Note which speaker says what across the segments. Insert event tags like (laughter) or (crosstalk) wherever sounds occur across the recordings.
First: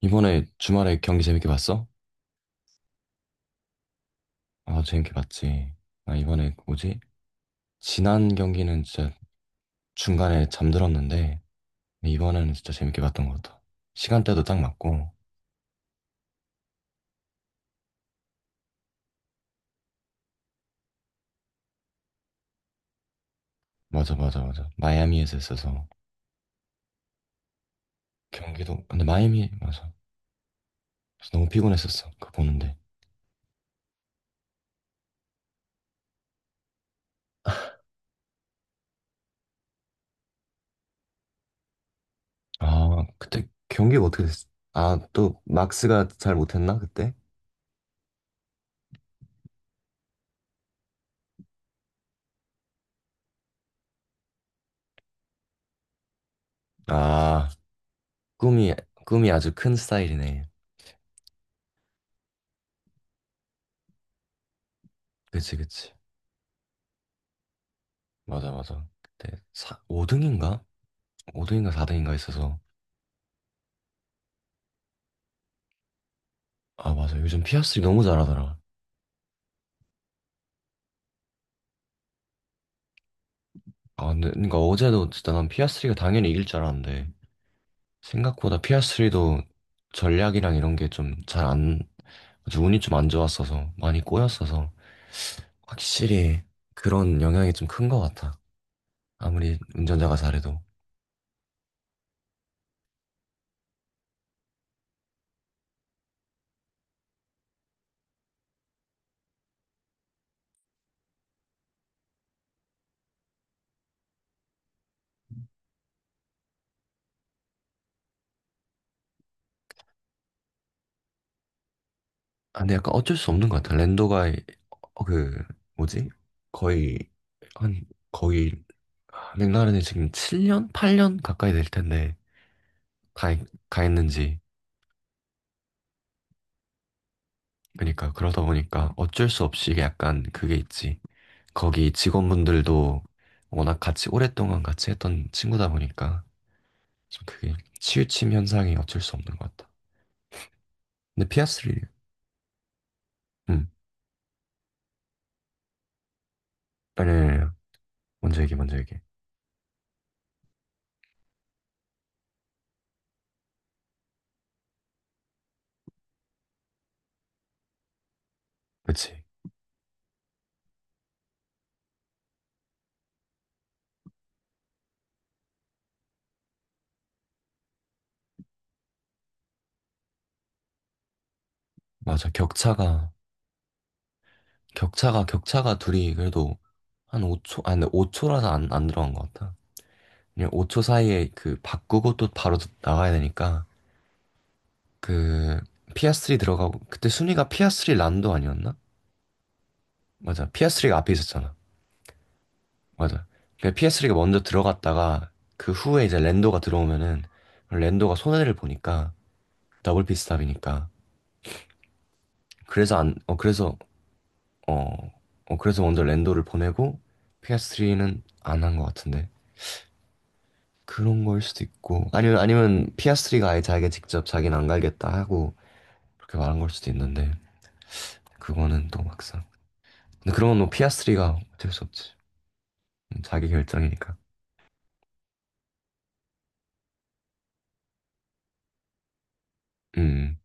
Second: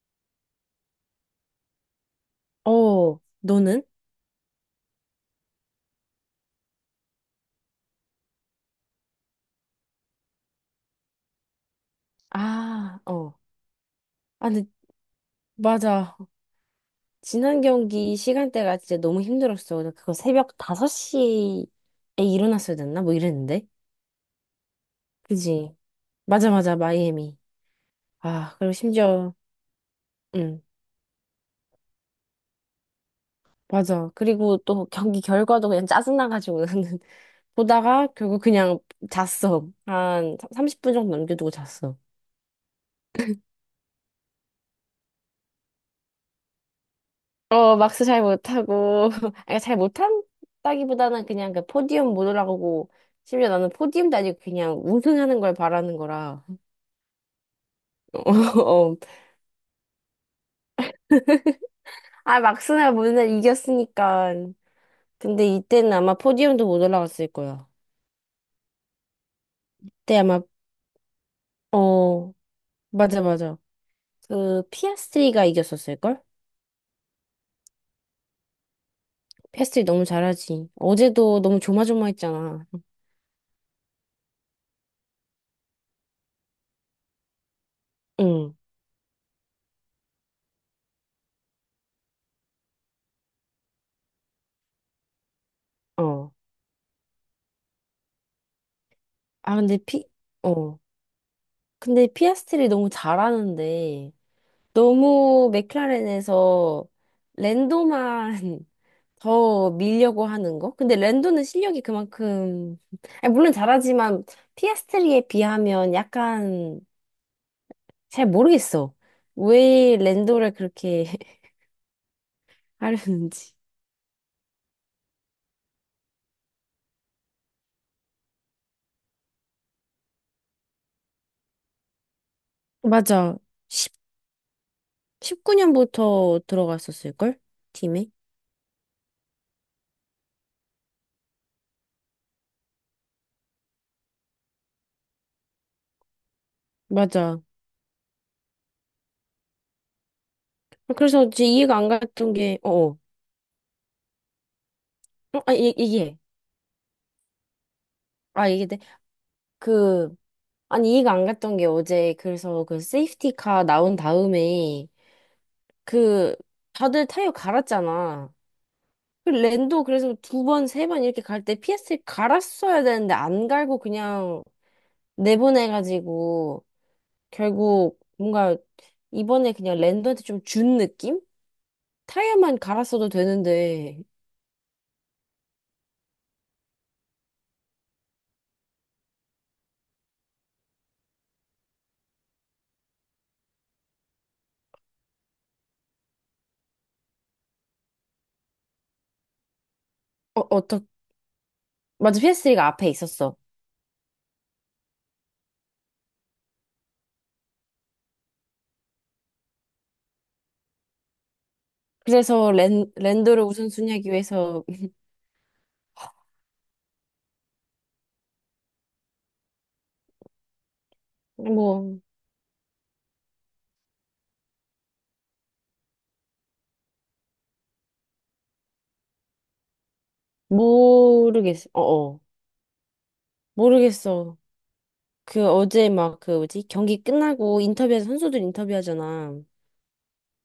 Speaker 1: 이번에 주말에 경기 재밌게 봤어?
Speaker 2: 어, 너는?
Speaker 1: 아, 재밌게 봤지. 아, 이번에 그 뭐지? 지난 경기는 진짜 중간에 잠들었는데, 이번에는 진짜
Speaker 2: 아,
Speaker 1: 재밌게 봤던
Speaker 2: 어.
Speaker 1: 것 같아. 시간대도
Speaker 2: 아,
Speaker 1: 딱
Speaker 2: 근데,
Speaker 1: 맞고,
Speaker 2: 맞아. 지난 경기 시간대가 진짜 너무 힘들었어. 나 그거 새벽 5시에 일어났어야 됐나? 뭐 이랬는데.
Speaker 1: 맞아, 맞아, 맞아. 마이애미에서
Speaker 2: 그지?
Speaker 1: 했어서,
Speaker 2: 맞아, 맞아. 마이애미. 아, 그리고
Speaker 1: 경기도, 근데
Speaker 2: 심지어,
Speaker 1: 마이애미, 맞아.
Speaker 2: 응,
Speaker 1: 그래서 너무 피곤했었어, 그거 보는데.
Speaker 2: 맞아. 그리고 또 경기 결과도 그냥 짜증나가지고 나는 (laughs) 보다가 결국 그냥 잤어. 한 30분 정도 넘겨두고 잤어.
Speaker 1: 아, 그때 경기가 어떻게 됐어? 아, 또 막스가 잘 못했나, 그때?
Speaker 2: 어, 막스 잘 못하고, (laughs) 아니, 잘 못한다기보다는 그냥 그 포디움 못 올라가고, 심지어 나는 포디움도 아니고 그냥 우승하는 걸 바라는 거라. (laughs)
Speaker 1: 아,
Speaker 2: 어,
Speaker 1: 꿈이,
Speaker 2: 어.
Speaker 1: 꿈이 아주 큰 스타일이네.
Speaker 2: 아, 막스나 모르날 이겼으니까. 근데
Speaker 1: 그치, 그치.
Speaker 2: 이때는 아마 포디움도 못 올라갔을 거야.
Speaker 1: 맞아, 맞아. 그때
Speaker 2: 그때 아마,
Speaker 1: 5등인가? 5등인가 4등인가
Speaker 2: 어,
Speaker 1: 있어서.
Speaker 2: 맞아, 맞아. 그, 피아스트리가 이겼었을걸?
Speaker 1: 아, 맞아. 요즘 피아스트리 너무 잘하더라.
Speaker 2: 피아스트리 너무 잘하지. 어제도 너무 조마조마했잖아.
Speaker 1: 아, 근데, 그러니까 어제도 진짜 난 피아스트리가 당연히 이길 줄 알았는데,
Speaker 2: 응,
Speaker 1: 생각보다 피아스트리도 전략이랑 이런 게 좀 잘 안, 아주 운이 좀 안 좋았어서, 많이 꼬였어서,
Speaker 2: 어.
Speaker 1: 확실히 그런 영향이 좀 큰 것 같아.
Speaker 2: 아,
Speaker 1: 아무리
Speaker 2: 근데 피,
Speaker 1: 운전자가 잘해도.
Speaker 2: 어. 근데 피아스트리 너무 잘하는데, 너무 맥라렌에서 랜도만 (laughs) 더 밀려고 하는 거? 근데 랜도는 실력이 그만큼, 아니, 물론 잘하지만 피아스트리에 비하면 약간 잘 모르겠어. 왜 랜도를 그렇게 (laughs)
Speaker 1: 아, 근데 약간 어쩔 수 없는
Speaker 2: 하려는지.
Speaker 1: 것 같아. 랜도가, 어, 그, 뭐지? 거의, 한, 거의, 맥라렌이 지금 7년? 8년 가까이 될 텐데, 가,
Speaker 2: 맞아.
Speaker 1: 가
Speaker 2: 1
Speaker 1: 있는지.
Speaker 2: 십구 9년부터 들어갔었을걸? 팀에?
Speaker 1: 그러니까 그러다 보니까 어쩔 수 없이 이게 약간 그게 있지. 거기 직원분들도 워낙 같이 오랫동안 같이 했던 친구다 보니까 좀
Speaker 2: 맞아.
Speaker 1: 그게 치우침 현상이 어쩔 수 없는 것 같다.
Speaker 2: 그래서
Speaker 1: 근데
Speaker 2: 이제 이해가
Speaker 1: 피아스리,
Speaker 2: 안 갔던 게, 어, 어,
Speaker 1: 응,
Speaker 2: 어, 아, 얘기해.
Speaker 1: 아니, 아니, 아니. 먼저
Speaker 2: 아,
Speaker 1: 얘기, 먼저
Speaker 2: 얘기해.
Speaker 1: 얘기.
Speaker 2: 그, 아니, 이해가 안 갔던 게 어제, 그래서 그 세이프티카 나온 다음에, 그, 다들 타이어 갈았잖아.
Speaker 1: 그치.
Speaker 2: 그 랜도 그래서 두 번, 세 번 이렇게 갈 때 PS를 갈았어야 되는데 안 갈고 그냥 내보내가지고, 결국 뭔가 이번에 그냥 랜도한테 좀 준 느낌?
Speaker 1: 맞아.
Speaker 2: 타이어만 갈았어도
Speaker 1: 격차가,
Speaker 2: 되는데,
Speaker 1: 격차가, 격차가 둘이 그래도 한 5초, 아니, 근데 5초라서 안 들어간 것 같다. 그냥 5초 사이에 그 바꾸고 또 바로 나가야 되니까 그 피아스리 들어가고 그때 순위가 피아스리 란도 아니었나?
Speaker 2: 어,
Speaker 1: 맞아. 피스
Speaker 2: 어떡,
Speaker 1: s 리가 앞에 있었잖아.
Speaker 2: 맞아, PS3가 앞에
Speaker 1: 맞아.
Speaker 2: 있었어.
Speaker 1: 그러니까 스 s 리가 먼저 들어갔다가 그 후에 이제 랜도가 들어오면은 랜도가 손해를 보니까 더블 피스탑이니까
Speaker 2: 그래서 랜,
Speaker 1: 그래서 안, 어,
Speaker 2: 랜도를
Speaker 1: 그래서
Speaker 2: 우선순위하기 위해서,
Speaker 1: 어,
Speaker 2: (laughs)
Speaker 1: 어, 그래서 먼저 랜도를 보내고 피스트리는 안 한 것 같은데 그런 걸 수도
Speaker 2: 뭐,
Speaker 1: 있고 아니면 스 s 리가 아예 자기가 직접 자기는 안 갈겠다 하고 그렇게 말한 걸 수도 있는데 그거는 또 막상 근데 그런 건뭐 스 s 리가
Speaker 2: 모르겠어.
Speaker 1: 어쩔 수 없지.
Speaker 2: 어어.
Speaker 1: 자기 결정이니까.
Speaker 2: 모르겠어. 그 어제 막 그 뭐지? 경기 끝나고 인터뷰에서 선수들 인터뷰하잖아.
Speaker 1: 음.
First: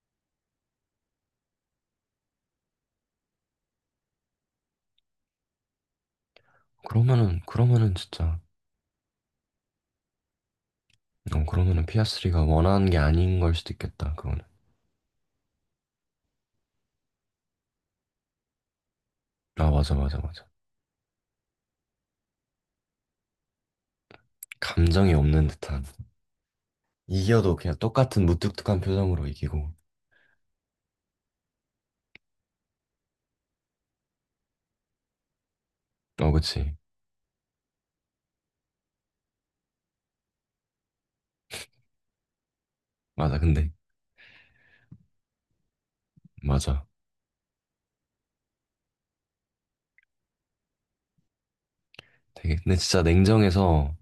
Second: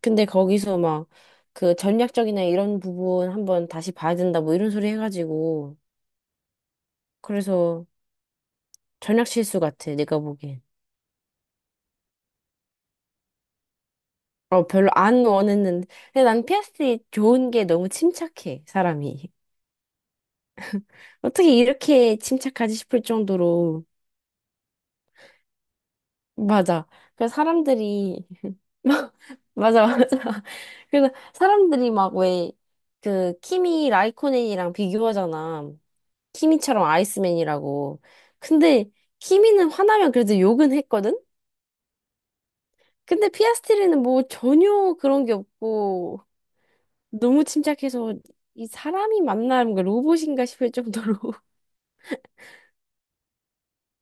Speaker 2: 근데 거기서 막 그 전략적이나 이런 부분 한번 다시 봐야 된다 뭐 이런 소리 해가지고.
Speaker 1: 그러면은
Speaker 2: 그래서
Speaker 1: 그러면은 진짜.
Speaker 2: 전략 실수 같아, 내가 보기엔.
Speaker 1: 어, 그러면은 피아스리가 원하는 게 아닌 걸 수도 있겠다. 그거는.
Speaker 2: 어, 별로 안 원했는데. 근데 난스트리 좋은 게 너무 침착해, 사람이.
Speaker 1: 아, 맞아, 맞아, 맞아.
Speaker 2: (laughs) 어떻게 이렇게 침착하지 싶을 정도로
Speaker 1: 감정이 없는 듯한.
Speaker 2: 맞아. 그래서
Speaker 1: 이겨도 그냥 똑같은
Speaker 2: 사람들이
Speaker 1: 무뚝뚝한 표정으로
Speaker 2: (laughs)
Speaker 1: 이기고.
Speaker 2: 맞아, 맞아. 그래서 사람들이 막 왜 그 키미 라이코넨이랑 비교하잖아.
Speaker 1: 어, 그치.
Speaker 2: 키미처럼 아이스맨이라고. 근데 키미는 화나면 그래도 욕은 했거든. 근데
Speaker 1: 맞아. 근데,
Speaker 2: 피아스트리는 뭐 전혀 그런 게 없고
Speaker 1: 맞아.
Speaker 2: 너무 침착해서 이 사람이 만나는 뭔 로봇인가 싶을 정도로. (laughs)
Speaker 1: 되게, 근데 진짜 냉정해서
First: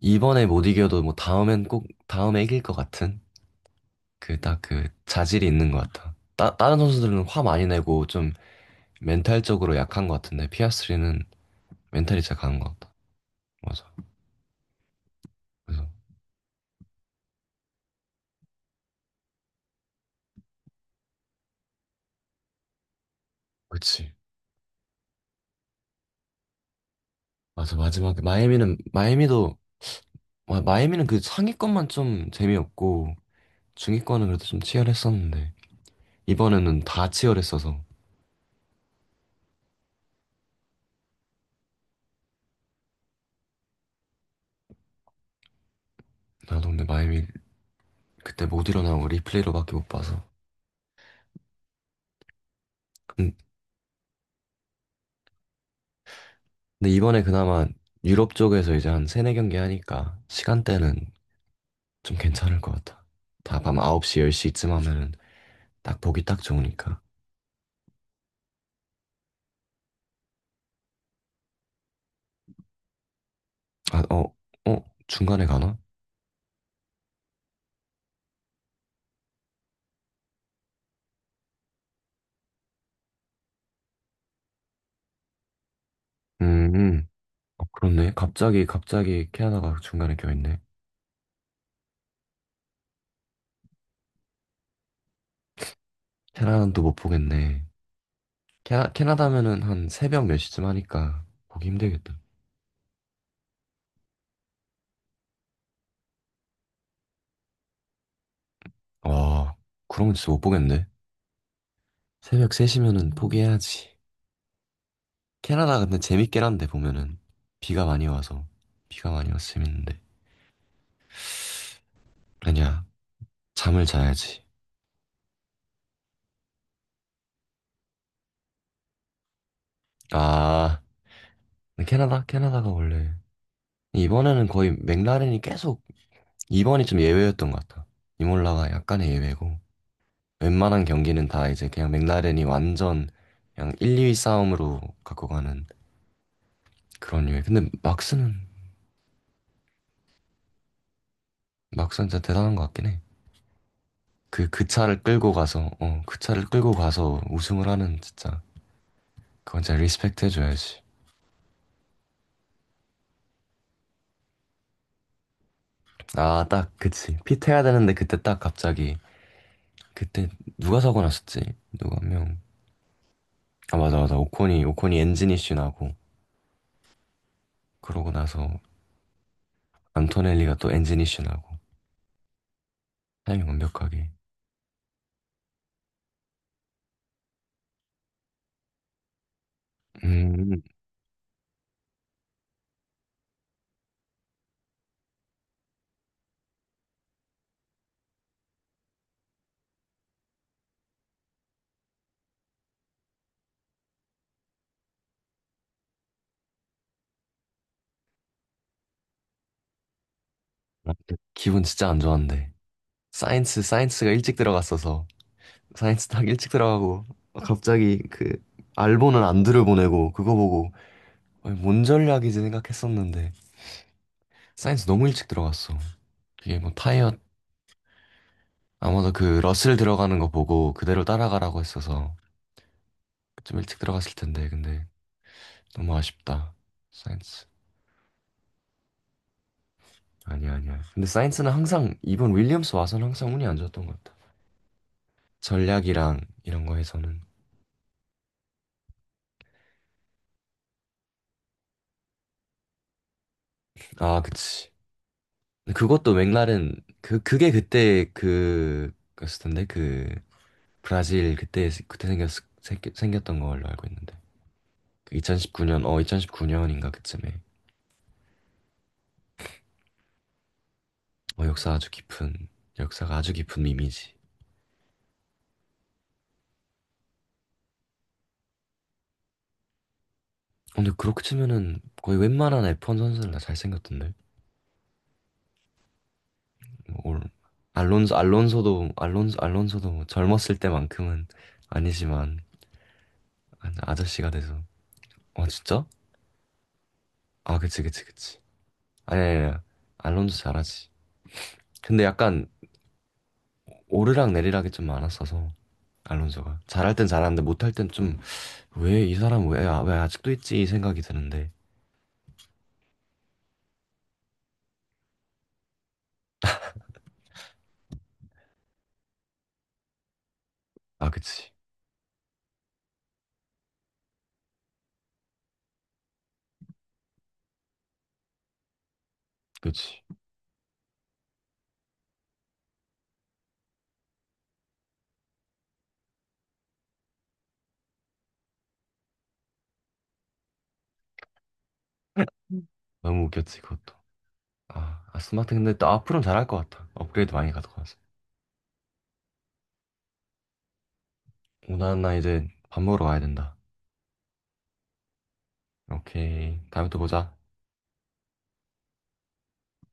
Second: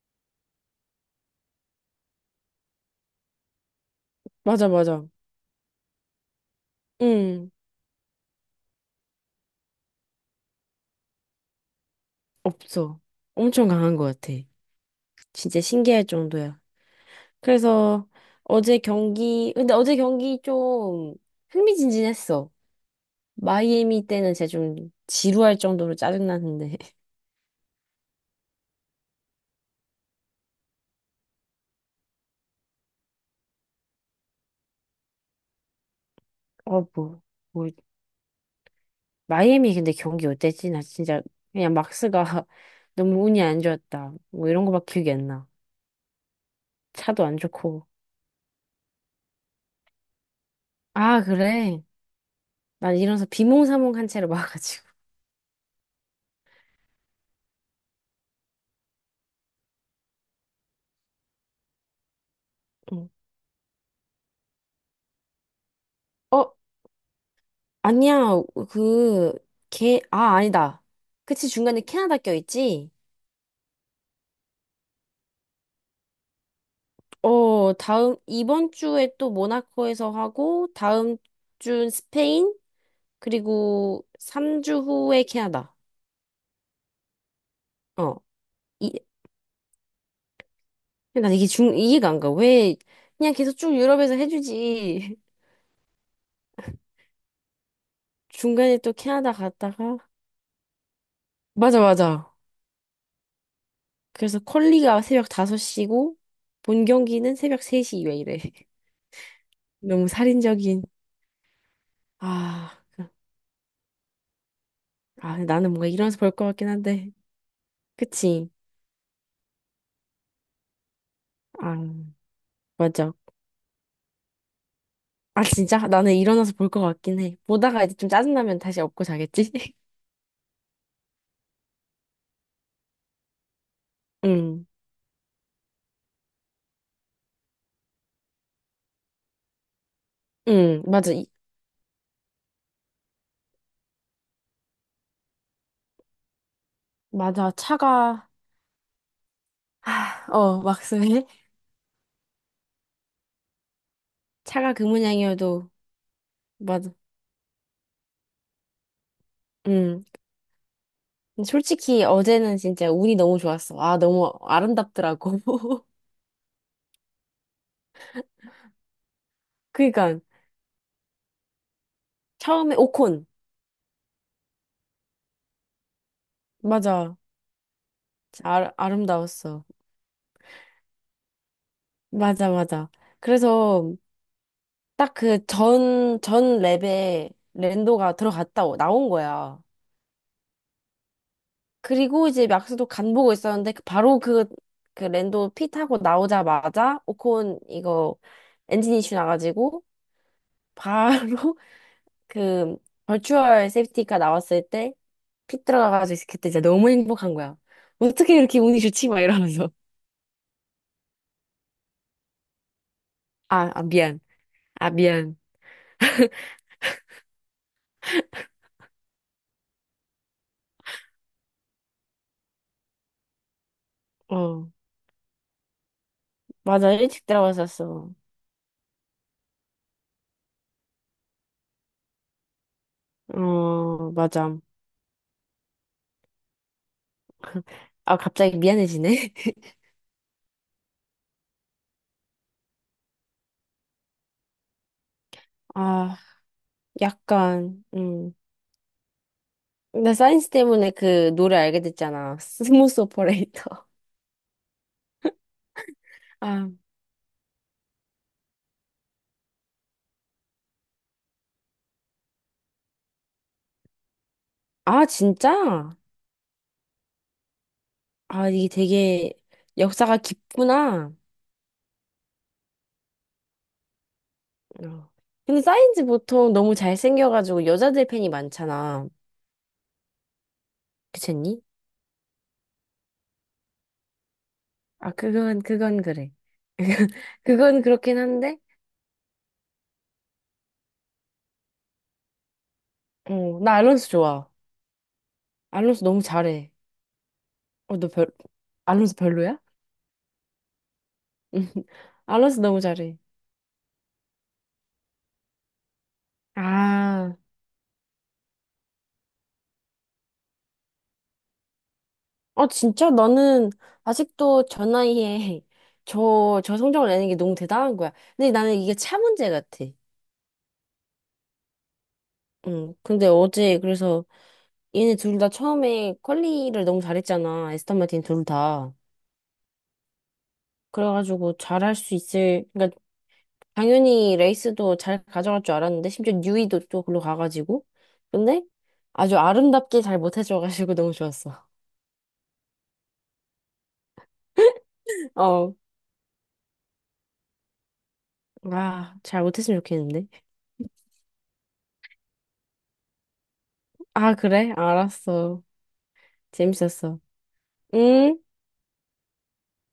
Speaker 1: 이번에 못 이겨도 뭐 다음엔 꼭, 다음에 이길 것 같은 그 딱
Speaker 2: 맞아,
Speaker 1: 그
Speaker 2: 맞아.
Speaker 1: 자질이 있는 것 같아. 다른 선수들은 화
Speaker 2: 응.
Speaker 1: 많이 내고 좀 멘탈적으로 약한 것 같은데 피아스리는 멘탈이 진짜 강한 것 같다.
Speaker 2: 없어. 엄청
Speaker 1: 맞아.
Speaker 2: 강한 것 같아. 진짜
Speaker 1: 그래서,
Speaker 2: 신기할 정도야. 그래서 어제 경기, 근데 어제 경기 좀 흥미진진했어. 마이애미
Speaker 1: 그치.
Speaker 2: 때는 제가 좀 지루할 정도로 짜증나는데. (laughs)
Speaker 1: 맞아. 마지막에 마이애미는 마이애미도 와, 마이애미는 그 상위권만 좀 재미없고 중위권은 그래도 좀 치열했었는데 이번에는
Speaker 2: 어,
Speaker 1: 다
Speaker 2: 뭐, 뭐,
Speaker 1: 치열했어서
Speaker 2: 마이애미 근데 경기 어땠지? 나 진짜 그냥 막스가 (laughs) 너무 운이 안 좋았다. 뭐 이런 거밖에 기억이 안 나.
Speaker 1: 나도 근데
Speaker 2: 차도
Speaker 1: 마이애미
Speaker 2: 안 좋고.
Speaker 1: 그때 못 일어나고 리플레이로밖에 못 봐서
Speaker 2: 아, 그래? 난 일어나서
Speaker 1: 근-
Speaker 2: 비몽사몽한 채로 와가지고.
Speaker 1: 근데 이번에 그나마 유럽 쪽에서 이제 한 세네 경기 하니까 시간대는 좀 괜찮을 것 같아.
Speaker 2: 응.
Speaker 1: 다 밤 9시, 10시쯤 하면은 딱 보기 딱
Speaker 2: 어,
Speaker 1: 좋으니까.
Speaker 2: 아니야. 그, 아, 아니다. 그치, 중간에 캐나다 껴있지?
Speaker 1: 아, 어, 어? 중간에 가나?
Speaker 2: 어, 다음, 이번 주에 또 모나코에서 하고, 다음 주는 스페인, 그리고 3주 후에 캐나다.
Speaker 1: 음, 음. 어, 그렇네.
Speaker 2: 어,
Speaker 1: 갑자기
Speaker 2: 이,
Speaker 1: 갑자기 캐나다가 중간에 껴있네.
Speaker 2: 난 이게 중, 이해가 안 가. 왜, 그냥 계속 쭉 유럽에서 해주지. (laughs)
Speaker 1: 캐나다도 못 보겠네.
Speaker 2: 중간에 또 캐나다
Speaker 1: 캐나다면은 한
Speaker 2: 갔다가.
Speaker 1: 새벽 몇 시쯤 하니까 보기
Speaker 2: 맞아,
Speaker 1: 힘들겠다.
Speaker 2: 맞아. 그래서 퀄리가 새벽 5시고, 본 경기는 새벽 3시 왜 이래. (laughs)
Speaker 1: 와,
Speaker 2: 너무
Speaker 1: 그런 건 진짜 못
Speaker 2: 살인적인.
Speaker 1: 보겠네. 새벽
Speaker 2: 아,
Speaker 1: 3시면은
Speaker 2: 그,
Speaker 1: 포기해야지.
Speaker 2: 아, 나는
Speaker 1: 캐나다
Speaker 2: 뭔가
Speaker 1: 근데
Speaker 2: 일어나서 볼
Speaker 1: 재밌긴
Speaker 2: 것
Speaker 1: 한데
Speaker 2: 같긴 한데.
Speaker 1: 보면은 비가 많이 와서
Speaker 2: 그치?
Speaker 1: 재밌는데.
Speaker 2: 아,
Speaker 1: 아니야,
Speaker 2: 맞아.
Speaker 1: 잠을 자야지.
Speaker 2: 아, 진짜? 나는 일어나서 볼 것 같긴 해. 보다가 이제 좀 짜증나면 다시 업고 자겠지? (laughs)
Speaker 1: 아, 근데 캐나다? 캐나다가 원래 이번에는
Speaker 2: 응,
Speaker 1: 거의 맥라렌이 계속. 이번이 좀 예외였던 것 같아. 이몰라가 약간의 예외고
Speaker 2: 응,
Speaker 1: 웬만한
Speaker 2: 맞아.
Speaker 1: 경기는 다 이제 그냥 맥라렌이 완전 그냥 1, 2위 싸움으로 갖고 가는 그런 유예.
Speaker 2: 맞아.
Speaker 1: 근데
Speaker 2: 차가,
Speaker 1: 막스는
Speaker 2: 하, 어, 막스웰?
Speaker 1: 막상 진짜 대단한 것 같긴 해. 그
Speaker 2: 차가 그
Speaker 1: 차를 끌고 가서,
Speaker 2: 모양이어도,
Speaker 1: 어, 그 차를 끌고
Speaker 2: 맞아.
Speaker 1: 가서 우승을 하는 진짜, 그건 진짜
Speaker 2: 응.
Speaker 1: 리스펙트 해줘야지.
Speaker 2: 근데 솔직히 어제는 진짜 운이 너무 좋았어. 아, 너무 아름답더라고. (laughs)
Speaker 1: 아, 딱, 그치. 핏해야 되는데 그때 딱 갑자기,
Speaker 2: 그니까,
Speaker 1: 그때 누가 사고 났었지? 누가 한 명.
Speaker 2: 처음에 오콘.
Speaker 1: 아, 맞아, 맞아. 오콘이 엔진 이슈 나고,
Speaker 2: 맞아.
Speaker 1: 그러고
Speaker 2: 진짜
Speaker 1: 나서
Speaker 2: 아, 아름다웠어.
Speaker 1: 안토넬리가 또 엔진 이슈 나고,
Speaker 2: 맞아, 맞아.
Speaker 1: 타이밍
Speaker 2: 그래서
Speaker 1: 완벽하게.
Speaker 2: 딱 그 전, 전 랩에 랜도가 들어갔다, 나온 거야.
Speaker 1: 음.
Speaker 2: 그리고 이제 막스도 간 보고 있었는데 바로 그, 그 랜도 피 타고 나오자마자 오콘 이거 엔진 이슈 나가지고 바로 (laughs) 그 버추얼 세이프티카 나왔을 때 피 들어가가지고 그때 진짜 너무 행복한 거야. 어떻게 이렇게 운이 좋지? 막 이러면서.
Speaker 1: 아, 그 기분 진짜 안 좋았는데.
Speaker 2: 아, 아
Speaker 1: 사이언스가
Speaker 2: 미안.
Speaker 1: 일찍
Speaker 2: 아
Speaker 1: 들어갔어서,
Speaker 2: 미안.
Speaker 1: 사이언스 딱 일찍 들어가고, 갑자기 그, 알보는 안드를 보내고, 그거 보고, 아니, 뭔 전략이지 생각했었는데
Speaker 2: 어,
Speaker 1: 사이언스 너무 일찍 들어갔어. 그게 뭐
Speaker 2: 맞아.
Speaker 1: 타이어
Speaker 2: 일찍 들어갔었어.
Speaker 1: 아마도 그 러셀 들어가는 거 보고 그대로 따라가라고 했어서 좀 일찍
Speaker 2: 어,
Speaker 1: 들어갔을 텐데
Speaker 2: 맞아.
Speaker 1: 근데 너무 아쉽다. 사이언스.
Speaker 2: 아, 갑자기 미안해지네. (laughs)
Speaker 1: 아니야, 아니야. 근데 사이언스는 항상 이번 윌리엄스 와서는 항상 운이 안 좋았던 것 같아.
Speaker 2: 아,
Speaker 1: 전략이랑 이런 거에서는.
Speaker 2: 약간 나 사인스 때문에 그 노래 알게 됐잖아. 스무스 오퍼레이터.
Speaker 1: 아, 그치. 근데 그것도
Speaker 2: (laughs) 아,
Speaker 1: 맥날은 그 그게 그때 그였을 텐데 그 브라질 그때 그때 생겼던 걸로 알고 있는데.
Speaker 2: 아,
Speaker 1: 그 2019년,
Speaker 2: 진짜?
Speaker 1: 어, 2019년인가 그쯤에.
Speaker 2: 아, 이게 되게 역사가 깊구나.
Speaker 1: 어, 역사가 아주 깊은 이미지.
Speaker 2: 어. 근데 사인즈 보통 너무 잘생겨가지고 여자들 팬이 많잖아.
Speaker 1: 어, 근데 그렇게
Speaker 2: 그렇니?
Speaker 1: 치면은 거의 웬만한 F1 선수는 다 잘생겼던데.
Speaker 2: 아, 그건, 그건 그래.
Speaker 1: 뭐 올,
Speaker 2: (laughs) 그건
Speaker 1: 알론소,
Speaker 2: 그렇긴 한데,
Speaker 1: 알론소도, 알론소, 알론소도 뭐 젊었을 때만큼은 아니지만,
Speaker 2: 어, 나 알론소
Speaker 1: 아저씨가
Speaker 2: 좋아.
Speaker 1: 돼서. 어, 진짜?
Speaker 2: 알론소 너무 잘해.
Speaker 1: 아, 그치,
Speaker 2: 어,
Speaker 1: 그치,
Speaker 2: 너 별,
Speaker 1: 그치.
Speaker 2: 알론소
Speaker 1: 아니, 아니, 아니.
Speaker 2: 별로야?
Speaker 1: 알론소 잘하지.
Speaker 2: (laughs)
Speaker 1: 근데 약간
Speaker 2: 알론소 너무 잘해.
Speaker 1: 오르락 내리락이 좀 많았어서, 알론소가. 잘할 땐
Speaker 2: 아.
Speaker 1: 잘하는데 못할 땐 좀, 왜 이 사람 왜, 왜 아직도 있지? 이 생각이 드는데.
Speaker 2: 아, 진짜? 나는 아직도 저 나이에 (laughs) 저, 저 성적을 내는 게 너무 대단한 거야. 근데 나는 이게 차 문제 같아.
Speaker 1: 아, 그치.
Speaker 2: 응. 근데 어제 그래서 얘네 둘 다 처음에 퀄리를 너무 잘했잖아. 에스턴 마틴 둘 다.
Speaker 1: 그치.
Speaker 2: 그래가지고 잘할 수 있을, 그러니까 당연히 레이스도 잘 가져갈 줄 알았는데 심지어 뉴이도 또 글로 가가지고. 근데 아주 아름답게 잘 못해줘가지고 너무 좋았어.
Speaker 1: 너무 웃겼지, 그것도.
Speaker 2: (laughs)
Speaker 1: 스마트 근데
Speaker 2: 어.
Speaker 1: 또 앞으로는 잘할 것 같아. 업그레이드 많이 가져가서.
Speaker 2: 아, 잘 못했으면 좋겠는데.
Speaker 1: 오나 나 이제 밥 먹으러 가야 된다.
Speaker 2: 아, 그래? 알았어.
Speaker 1: 오케이. 다음에 또
Speaker 2: 재밌었어.
Speaker 1: 보자.
Speaker 2: 응?